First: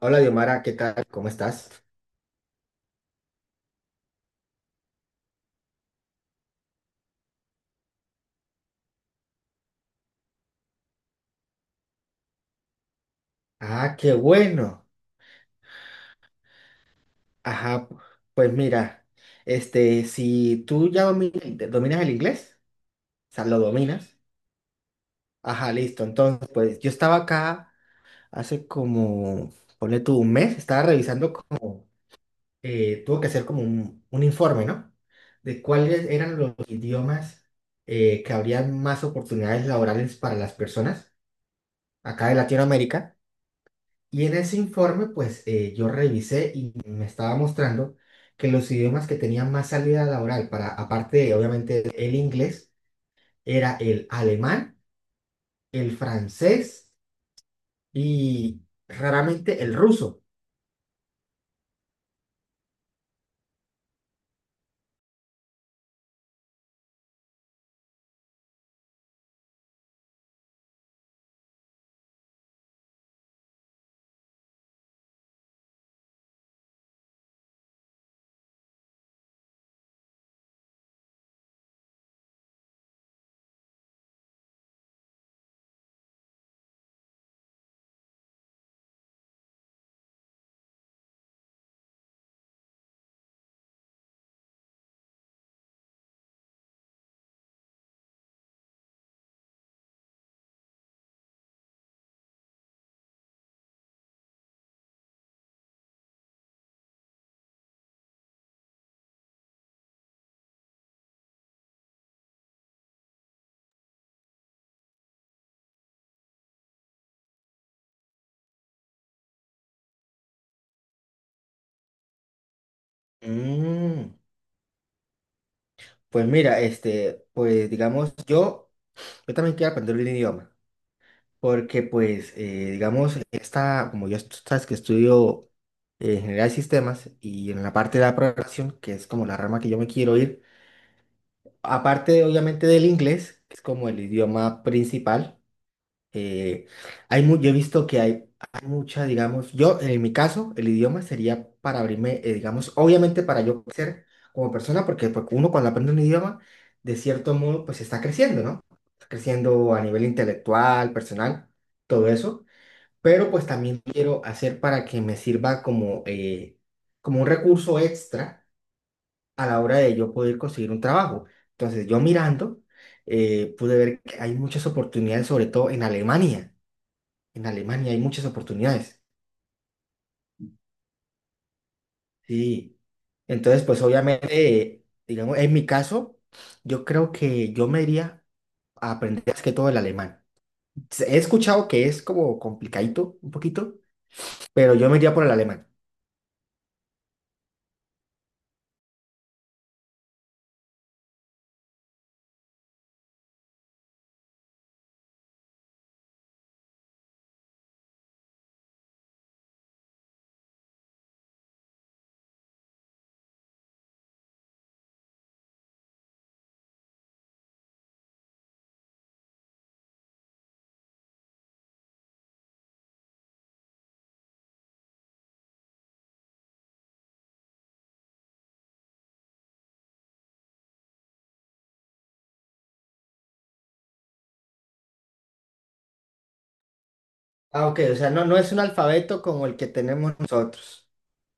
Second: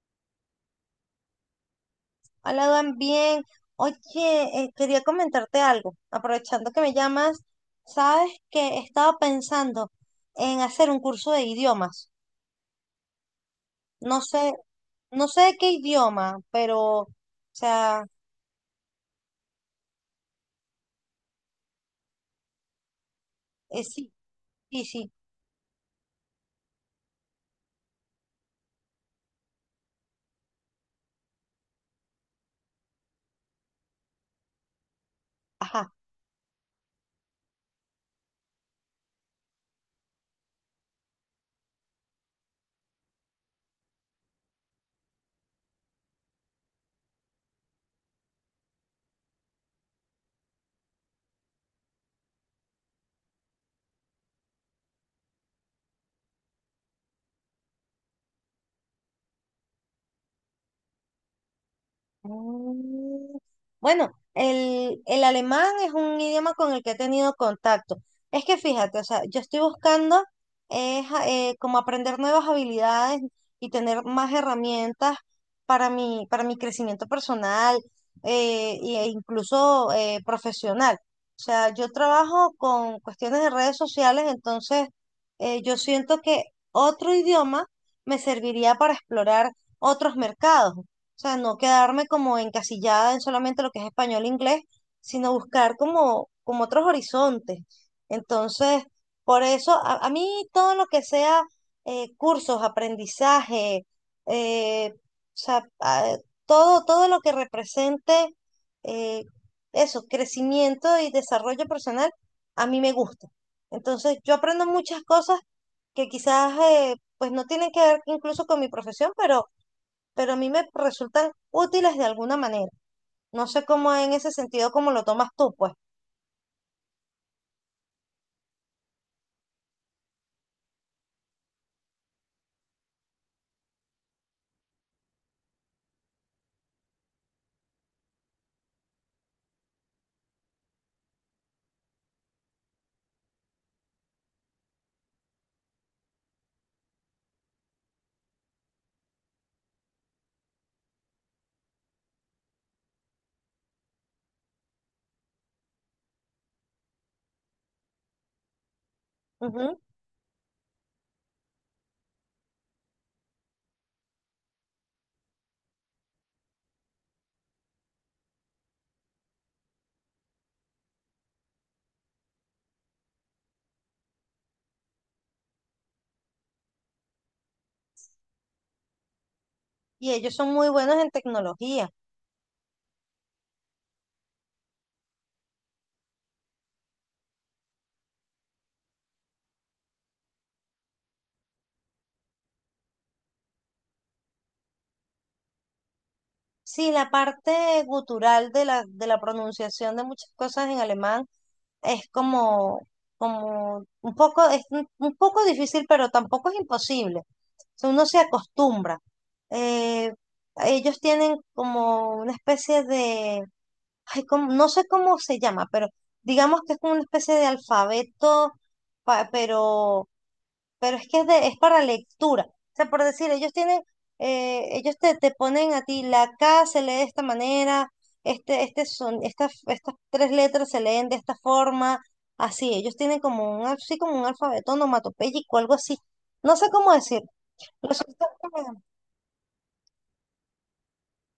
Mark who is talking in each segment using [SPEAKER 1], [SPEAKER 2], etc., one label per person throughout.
[SPEAKER 1] Hola, Diomara, ¿qué tal? ¿Cómo estás?
[SPEAKER 2] Hola, Dan, bien. Oye, quería comentarte algo. Aprovechando que me llamas, sabes que estaba pensando en hacer un curso de idiomas.
[SPEAKER 1] Ah, qué
[SPEAKER 2] No sé,
[SPEAKER 1] bueno.
[SPEAKER 2] no sé de qué idioma, pero, o
[SPEAKER 1] Ajá,
[SPEAKER 2] sea,
[SPEAKER 1] pues mira, este, si tú ya dominas el inglés, o sea, lo
[SPEAKER 2] sí,
[SPEAKER 1] dominas.
[SPEAKER 2] sí.
[SPEAKER 1] Ajá, listo. Entonces, pues yo estaba acá hace como, ponle tú un mes, estaba revisando como, tuvo que hacer como un informe, ¿no? De
[SPEAKER 2] Ajá.
[SPEAKER 1] cuáles eran los idiomas que habrían más oportunidades laborales para las personas acá de Latinoamérica. Y en ese informe, pues yo revisé y me estaba mostrando que los idiomas que tenían más salida laboral para, aparte, obviamente, el inglés, era el alemán, el francés y raramente el ruso.
[SPEAKER 2] Mm, bueno, el alemán es un idioma con el que he tenido contacto. Es que fíjate, o sea, yo estoy buscando es, como aprender nuevas habilidades y tener más herramientas para para mi crecimiento personal, e incluso, profesional. O sea, yo trabajo con cuestiones de redes sociales, entonces, yo siento que otro idioma me serviría para explorar otros mercados, sea, no quedarme como encasillada en solamente lo que es español e inglés, sino buscar como, como otros horizontes. Entonces, por eso, a mí todo lo que sea, cursos, aprendizaje, eh, o sea, a- todo, todo lo que represente, eh, eso, crecimiento y desarrollo personal, a mí me gusta. Entonces, yo aprendo muchas cosas que quizás, pues no tienen que ver incluso con mi profesión, pero a mí me resultan útiles de alguna manera. No sé cómo
[SPEAKER 1] Mm,
[SPEAKER 2] en ese sentido, cómo lo tomas tú, pues.
[SPEAKER 1] pues mira, este, pues digamos, yo también quiero aprender un idioma, porque pues, digamos, esta, como yo tú sabes que estudio ingeniería de sistemas y en la parte de la programación, que es como la rama que yo me quiero ir. Aparte, obviamente, del inglés, que es como el idioma principal, eh, yo he visto que hay mucha, digamos, yo en mi caso, el idioma sería para abrirme, digamos, obviamente para yo crecer como persona, porque uno cuando aprende un idioma, de cierto modo, pues está creciendo, ¿no? Está creciendo a
[SPEAKER 2] Ujú.
[SPEAKER 1] nivel intelectual, personal, todo eso, pero pues también quiero hacer para que me sirva como, como un recurso extra a la hora de yo poder conseguir un trabajo. Entonces, yo mirando, pude ver que hay muchas oportunidades, sobre todo en Alemania. En Alemania hay muchas oportunidades.
[SPEAKER 2] Y ellos son muy buenos en tecnología.
[SPEAKER 1] Sí. Entonces, pues obviamente, digamos, en mi caso, yo creo que yo me iría a aprender más que todo el alemán. He escuchado que es como complicadito un poquito, pero yo me iría por el alemán.
[SPEAKER 2] Sí, la parte gutural de de la pronunciación de muchas cosas en alemán es como, como un poco, es un poco difícil, pero tampoco es imposible. O sea, uno se acostumbra. Eh, Ellos tienen como una especie de, ay, no sé cómo se llama, pero digamos que es como una especie de alfabeto, pa- pero, pero es que es, es para lectura. O sea, por decir, ellos tienen, ellos te, te ponen a ti, la K se lee de esta manera, este, estas tres letras se leen de esta forma, así, ellos tienen como un, así como un alfabeto onomatopéyico, algo así. No sé cómo decir.
[SPEAKER 1] Ah, ok, o sea, no,
[SPEAKER 2] Resulta,
[SPEAKER 1] no es un alfabeto como el que tenemos nosotros.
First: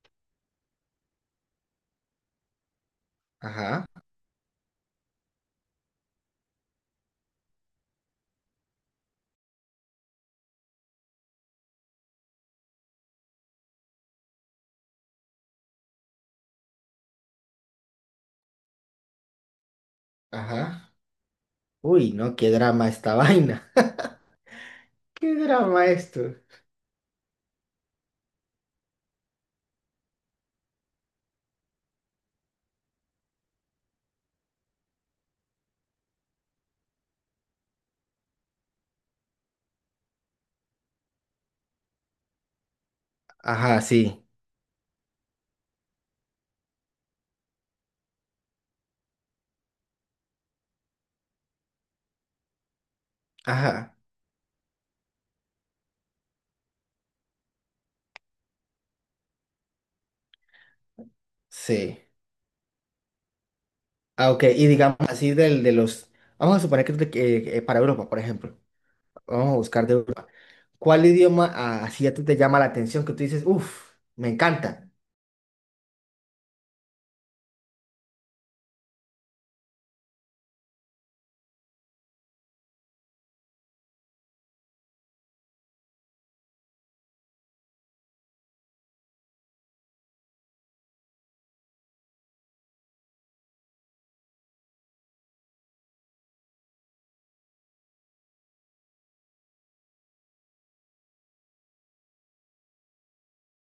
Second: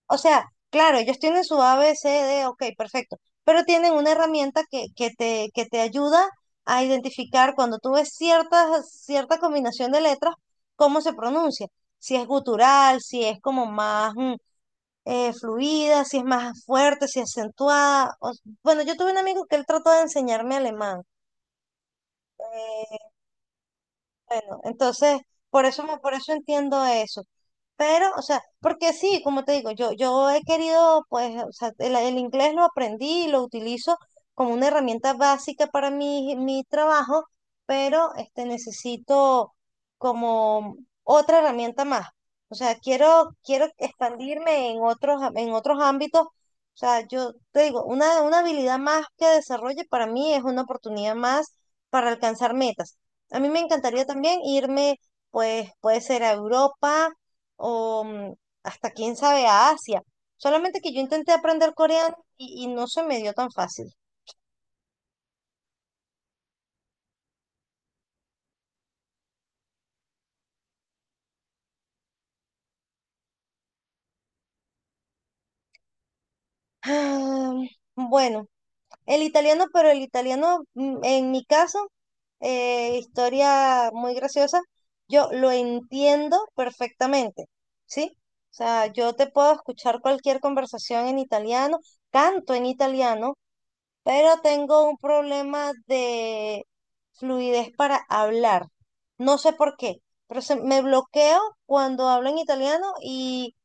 [SPEAKER 2] o sea, claro, ellos tienen su A, B, C, D, ok, perfecto, pero
[SPEAKER 1] Ajá,
[SPEAKER 2] tienen una herramienta que, que te ayuda a identificar cuando tú ves cierta combinación de letras, cómo se pronuncia, si es gutural, si es como más, fluida, si es más fuerte, si es acentuada. Bueno, yo tuve un amigo que él trató de enseñarme
[SPEAKER 1] ajá.
[SPEAKER 2] alemán.
[SPEAKER 1] Uy, no, qué drama esta vaina.
[SPEAKER 2] Bueno, entonces,
[SPEAKER 1] ¿Qué
[SPEAKER 2] por eso,
[SPEAKER 1] drama
[SPEAKER 2] por eso
[SPEAKER 1] esto?
[SPEAKER 2] entiendo eso. Pero, o sea, porque sí, como te digo, yo he querido, pues, o sea, el inglés lo aprendí y lo utilizo como una herramienta básica para mi trabajo, pero este, necesito como otra herramienta más. O sea, quiero
[SPEAKER 1] Ajá, sí.
[SPEAKER 2] expandirme en otros, en otros ámbitos. O sea, yo te digo, una habilidad más que desarrolle para mí es una oportunidad más para alcanzar metas. A mí me
[SPEAKER 1] Ajá,
[SPEAKER 2] encantaría también irme, pues puede ser a Europa o, mm, hasta quién sabe a Asia. Solamente que yo intenté aprender
[SPEAKER 1] sí.
[SPEAKER 2] coreano y no se me dio tan fácil.
[SPEAKER 1] Ah, ok. Y digamos así del, de los... Vamos a suponer que que, para Europa, por ejemplo. Vamos a buscar de Europa. ¿Cuál idioma ah, así a ti te llama la atención que tú dices, uff, me encanta?
[SPEAKER 2] Ah, bueno, el italiano, pero el italiano, mm, en mi caso, historia muy graciosa, yo lo entiendo perfectamente, ¿sí? O sea, yo te puedo escuchar cualquier conversación en italiano, canto en italiano, pero tengo un problema de fluidez para hablar. No sé por qué, pero me bloqueo cuando hablo en italiano y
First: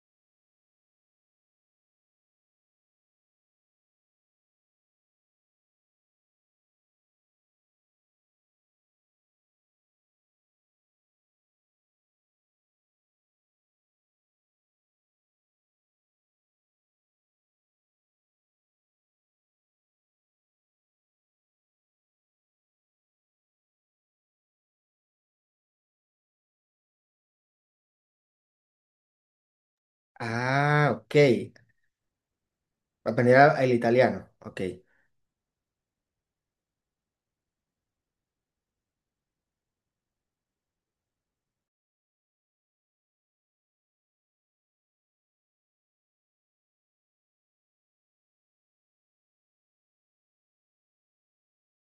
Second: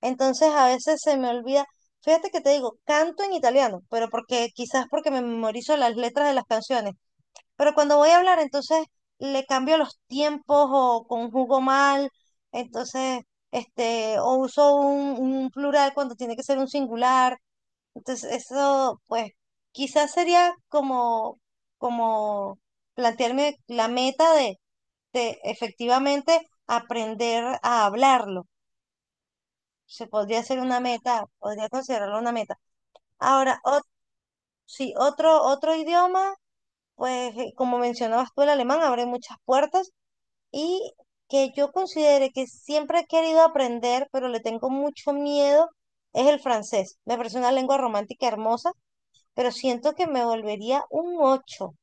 [SPEAKER 2] entonces a veces se me olvida. Fíjate que te digo, canto en italiano, pero porque quizás porque me memorizo las letras de las canciones. Pero cuando voy a hablar, entonces le cambio los tiempos o conjugo mal, entonces, este, o uso un plural cuando tiene que ser un singular. Entonces, eso, pues, quizás sería como, como plantearme la meta de efectivamente aprender a hablarlo. Se podría ser una
[SPEAKER 1] Ah, ok.
[SPEAKER 2] meta, podría considerarlo una meta. Ahora,
[SPEAKER 1] El italiano. Ok.
[SPEAKER 2] otro idioma, pues, como mencionabas tú, el alemán abre muchas puertas y que yo considere que siempre he querido aprender, pero le tengo mucho miedo, es el francés. Me parece una lengua romántica hermosa, pero siento que me volvería un ocho.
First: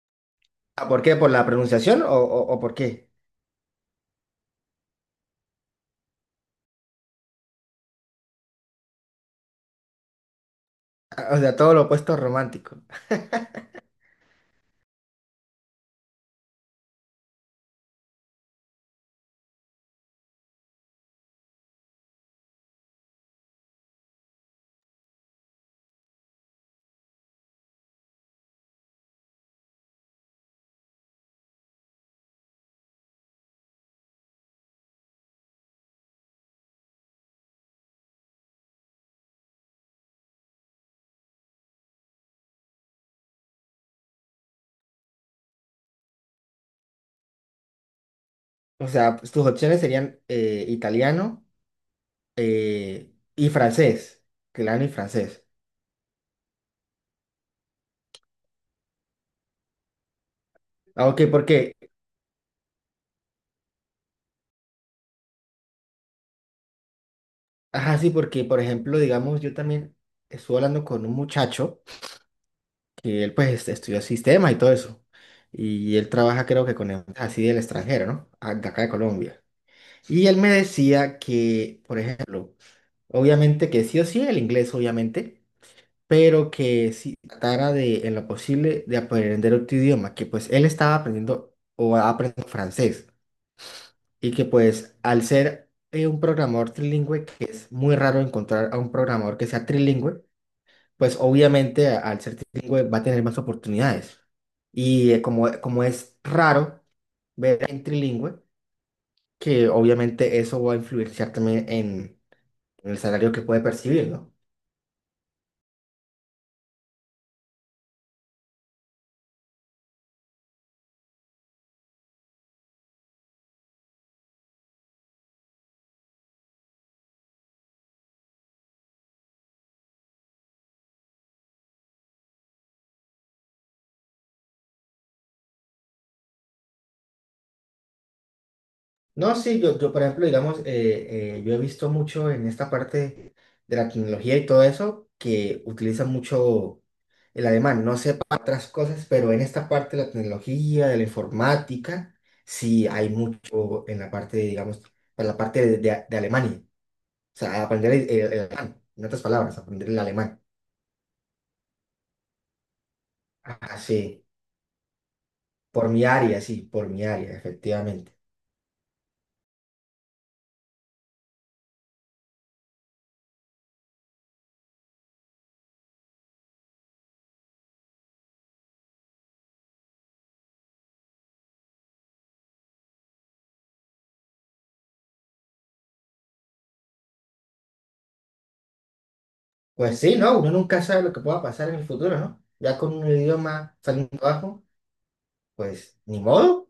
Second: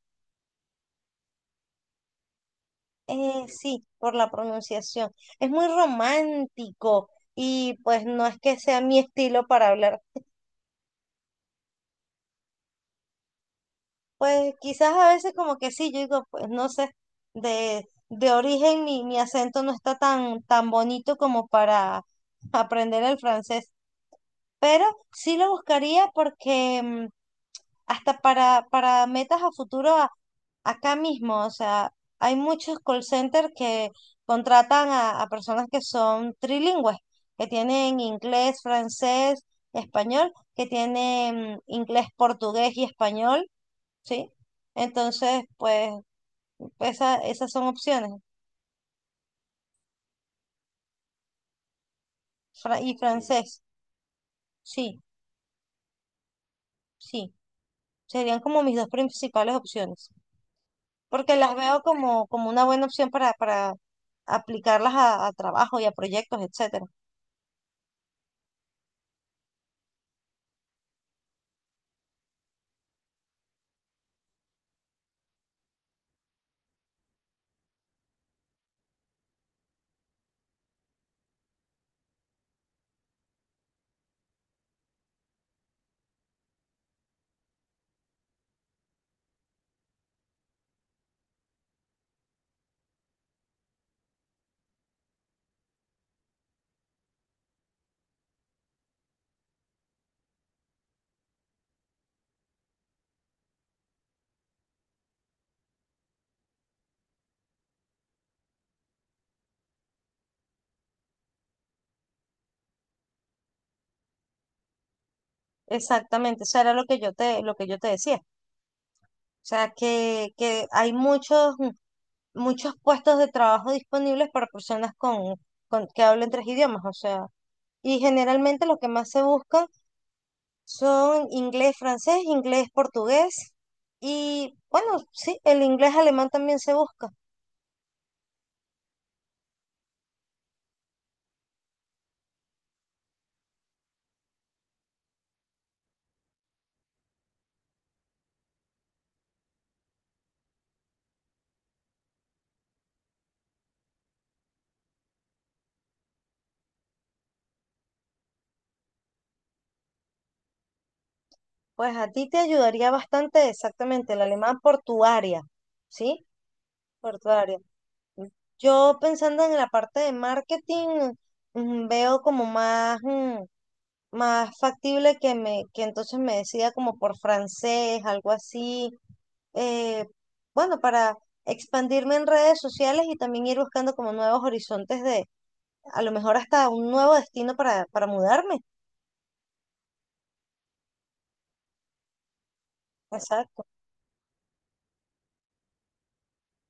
[SPEAKER 1] Ah, ¿por qué? ¿Por la pronunciación o por qué?
[SPEAKER 2] Sí, por la pronunciación. Es muy romántico y pues no es que sea mi estilo para hablar.
[SPEAKER 1] Ah, o sea, todo lo opuesto romántico.
[SPEAKER 2] Pues quizás a veces como que sí, yo digo, pues no sé, de origen mi acento no está tan, tan bonito como para aprender el francés, pero sí lo buscaría porque, mm, hasta para metas a futuro acá mismo, o sea, hay muchos call centers que contratan a personas que son trilingües, que tienen inglés, francés, español, que tienen inglés, portugués y español, ¿sí? Entonces, pues esa, esas son opciones.
[SPEAKER 1] O sea, pues, tus opciones serían italiano
[SPEAKER 2] Y sí.
[SPEAKER 1] y
[SPEAKER 2] Francés,
[SPEAKER 1] francés. Claro, y
[SPEAKER 2] sí,
[SPEAKER 1] francés.
[SPEAKER 2] sí. Serían como mis dos principales opciones,
[SPEAKER 1] Ah, ok,
[SPEAKER 2] porque
[SPEAKER 1] ¿por
[SPEAKER 2] las
[SPEAKER 1] qué?
[SPEAKER 2] veo como, como una buena opción para aplicarlas a trabajo y a proyectos, etcétera.
[SPEAKER 1] Ajá, sí, porque, por ejemplo, digamos, yo también estuve hablando con un muchacho que él, pues, estudió sistemas y todo eso. Y él trabaja, creo que con empresas así del extranjero, ¿no? De acá de Colombia. Y él me decía que, por ejemplo, obviamente que sí o sí el inglés, obviamente, pero que si tratara de, en lo posible, de aprender otro idioma, que pues él estaba aprendiendo o aprendiendo francés. Y que pues al ser un programador trilingüe, que es muy raro encontrar a un programador que sea trilingüe, pues obviamente al ser trilingüe va a tener más oportunidades. Y como es raro ver en trilingüe, que obviamente eso va a influenciar también en el salario que puede percibir, ¿no?
[SPEAKER 2] Exactamente, eso era lo que yo te, lo que yo te decía. O sea, que hay muchos, muchos puestos de trabajo disponibles para personas con, que hablen tres idiomas. O sea, y generalmente lo que más se buscan son inglés, francés, inglés, portugués. Y bueno, sí, el inglés alemán también se busca.
[SPEAKER 1] No, sí, yo por ejemplo, digamos, yo he visto mucho en esta parte de la tecnología y todo eso, que utilizan mucho el alemán. No sé para otras cosas, pero en esta parte de la tecnología, de la informática, sí hay mucho en la parte, digamos, para la parte de, de Alemania. O sea, aprender el alemán, en otras palabras, aprender el alemán.
[SPEAKER 2] Pues a ti te ayudaría bastante exactamente el
[SPEAKER 1] Así,
[SPEAKER 2] alemán portuaria,
[SPEAKER 1] por mi
[SPEAKER 2] ¿sí?
[SPEAKER 1] área, sí, por mi área,
[SPEAKER 2] Portuaria.
[SPEAKER 1] efectivamente.
[SPEAKER 2] Yo pensando en la parte de marketing, mm, veo como más, mm, más factible que me, que entonces me decida como por francés, algo así. eh, bueno, para expandirme en redes sociales y también ir buscando como nuevos horizontes de, a lo mejor hasta un nuevo destino para mudarme.
[SPEAKER 1] Pues sí, ¿no? Uno nunca sabe lo que pueda pasar en el futuro, ¿no? Ya con un
[SPEAKER 2] Exacto.
[SPEAKER 1] idioma saliendo abajo, pues ni modo,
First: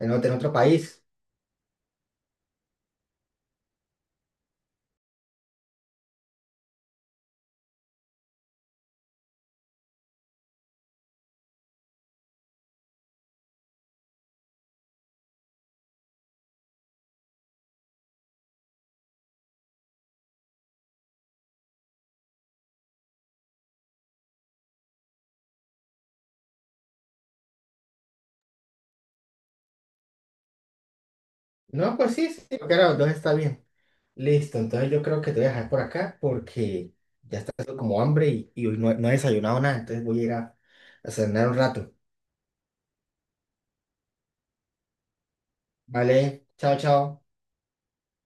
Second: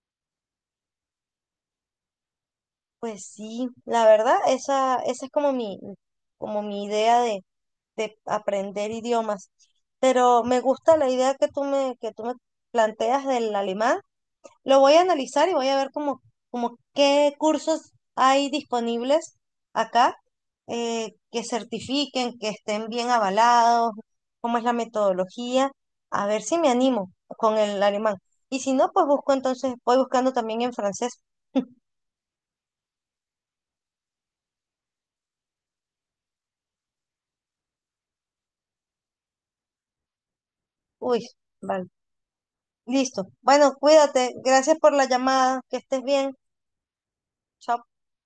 [SPEAKER 1] en otro país.
[SPEAKER 2] Pues sí, la verdad, esa es como como mi idea de aprender idiomas. Pero me gusta la idea que tú me planteas del alemán. Lo voy a analizar y voy a ver como, como qué cursos hay disponibles acá, que certifiquen, que estén bien avalados, cómo es la metodología. A ver si me animo con el alemán. Y si no, pues busco entonces, voy buscando también en francés.
[SPEAKER 1] No, pues sí, sí, creo que ahora los dos está bien. Listo, entonces yo creo que te voy a dejar por acá porque ya está haciendo como hambre y hoy no, no he desayunado nada, entonces voy a ir a
[SPEAKER 2] Uy,
[SPEAKER 1] cenar un
[SPEAKER 2] vale.
[SPEAKER 1] rato.
[SPEAKER 2] Listo. Bueno, cuídate. Gracias por la llamada. Que estés bien.
[SPEAKER 1] Vale, chao, chao.
[SPEAKER 2] Chao.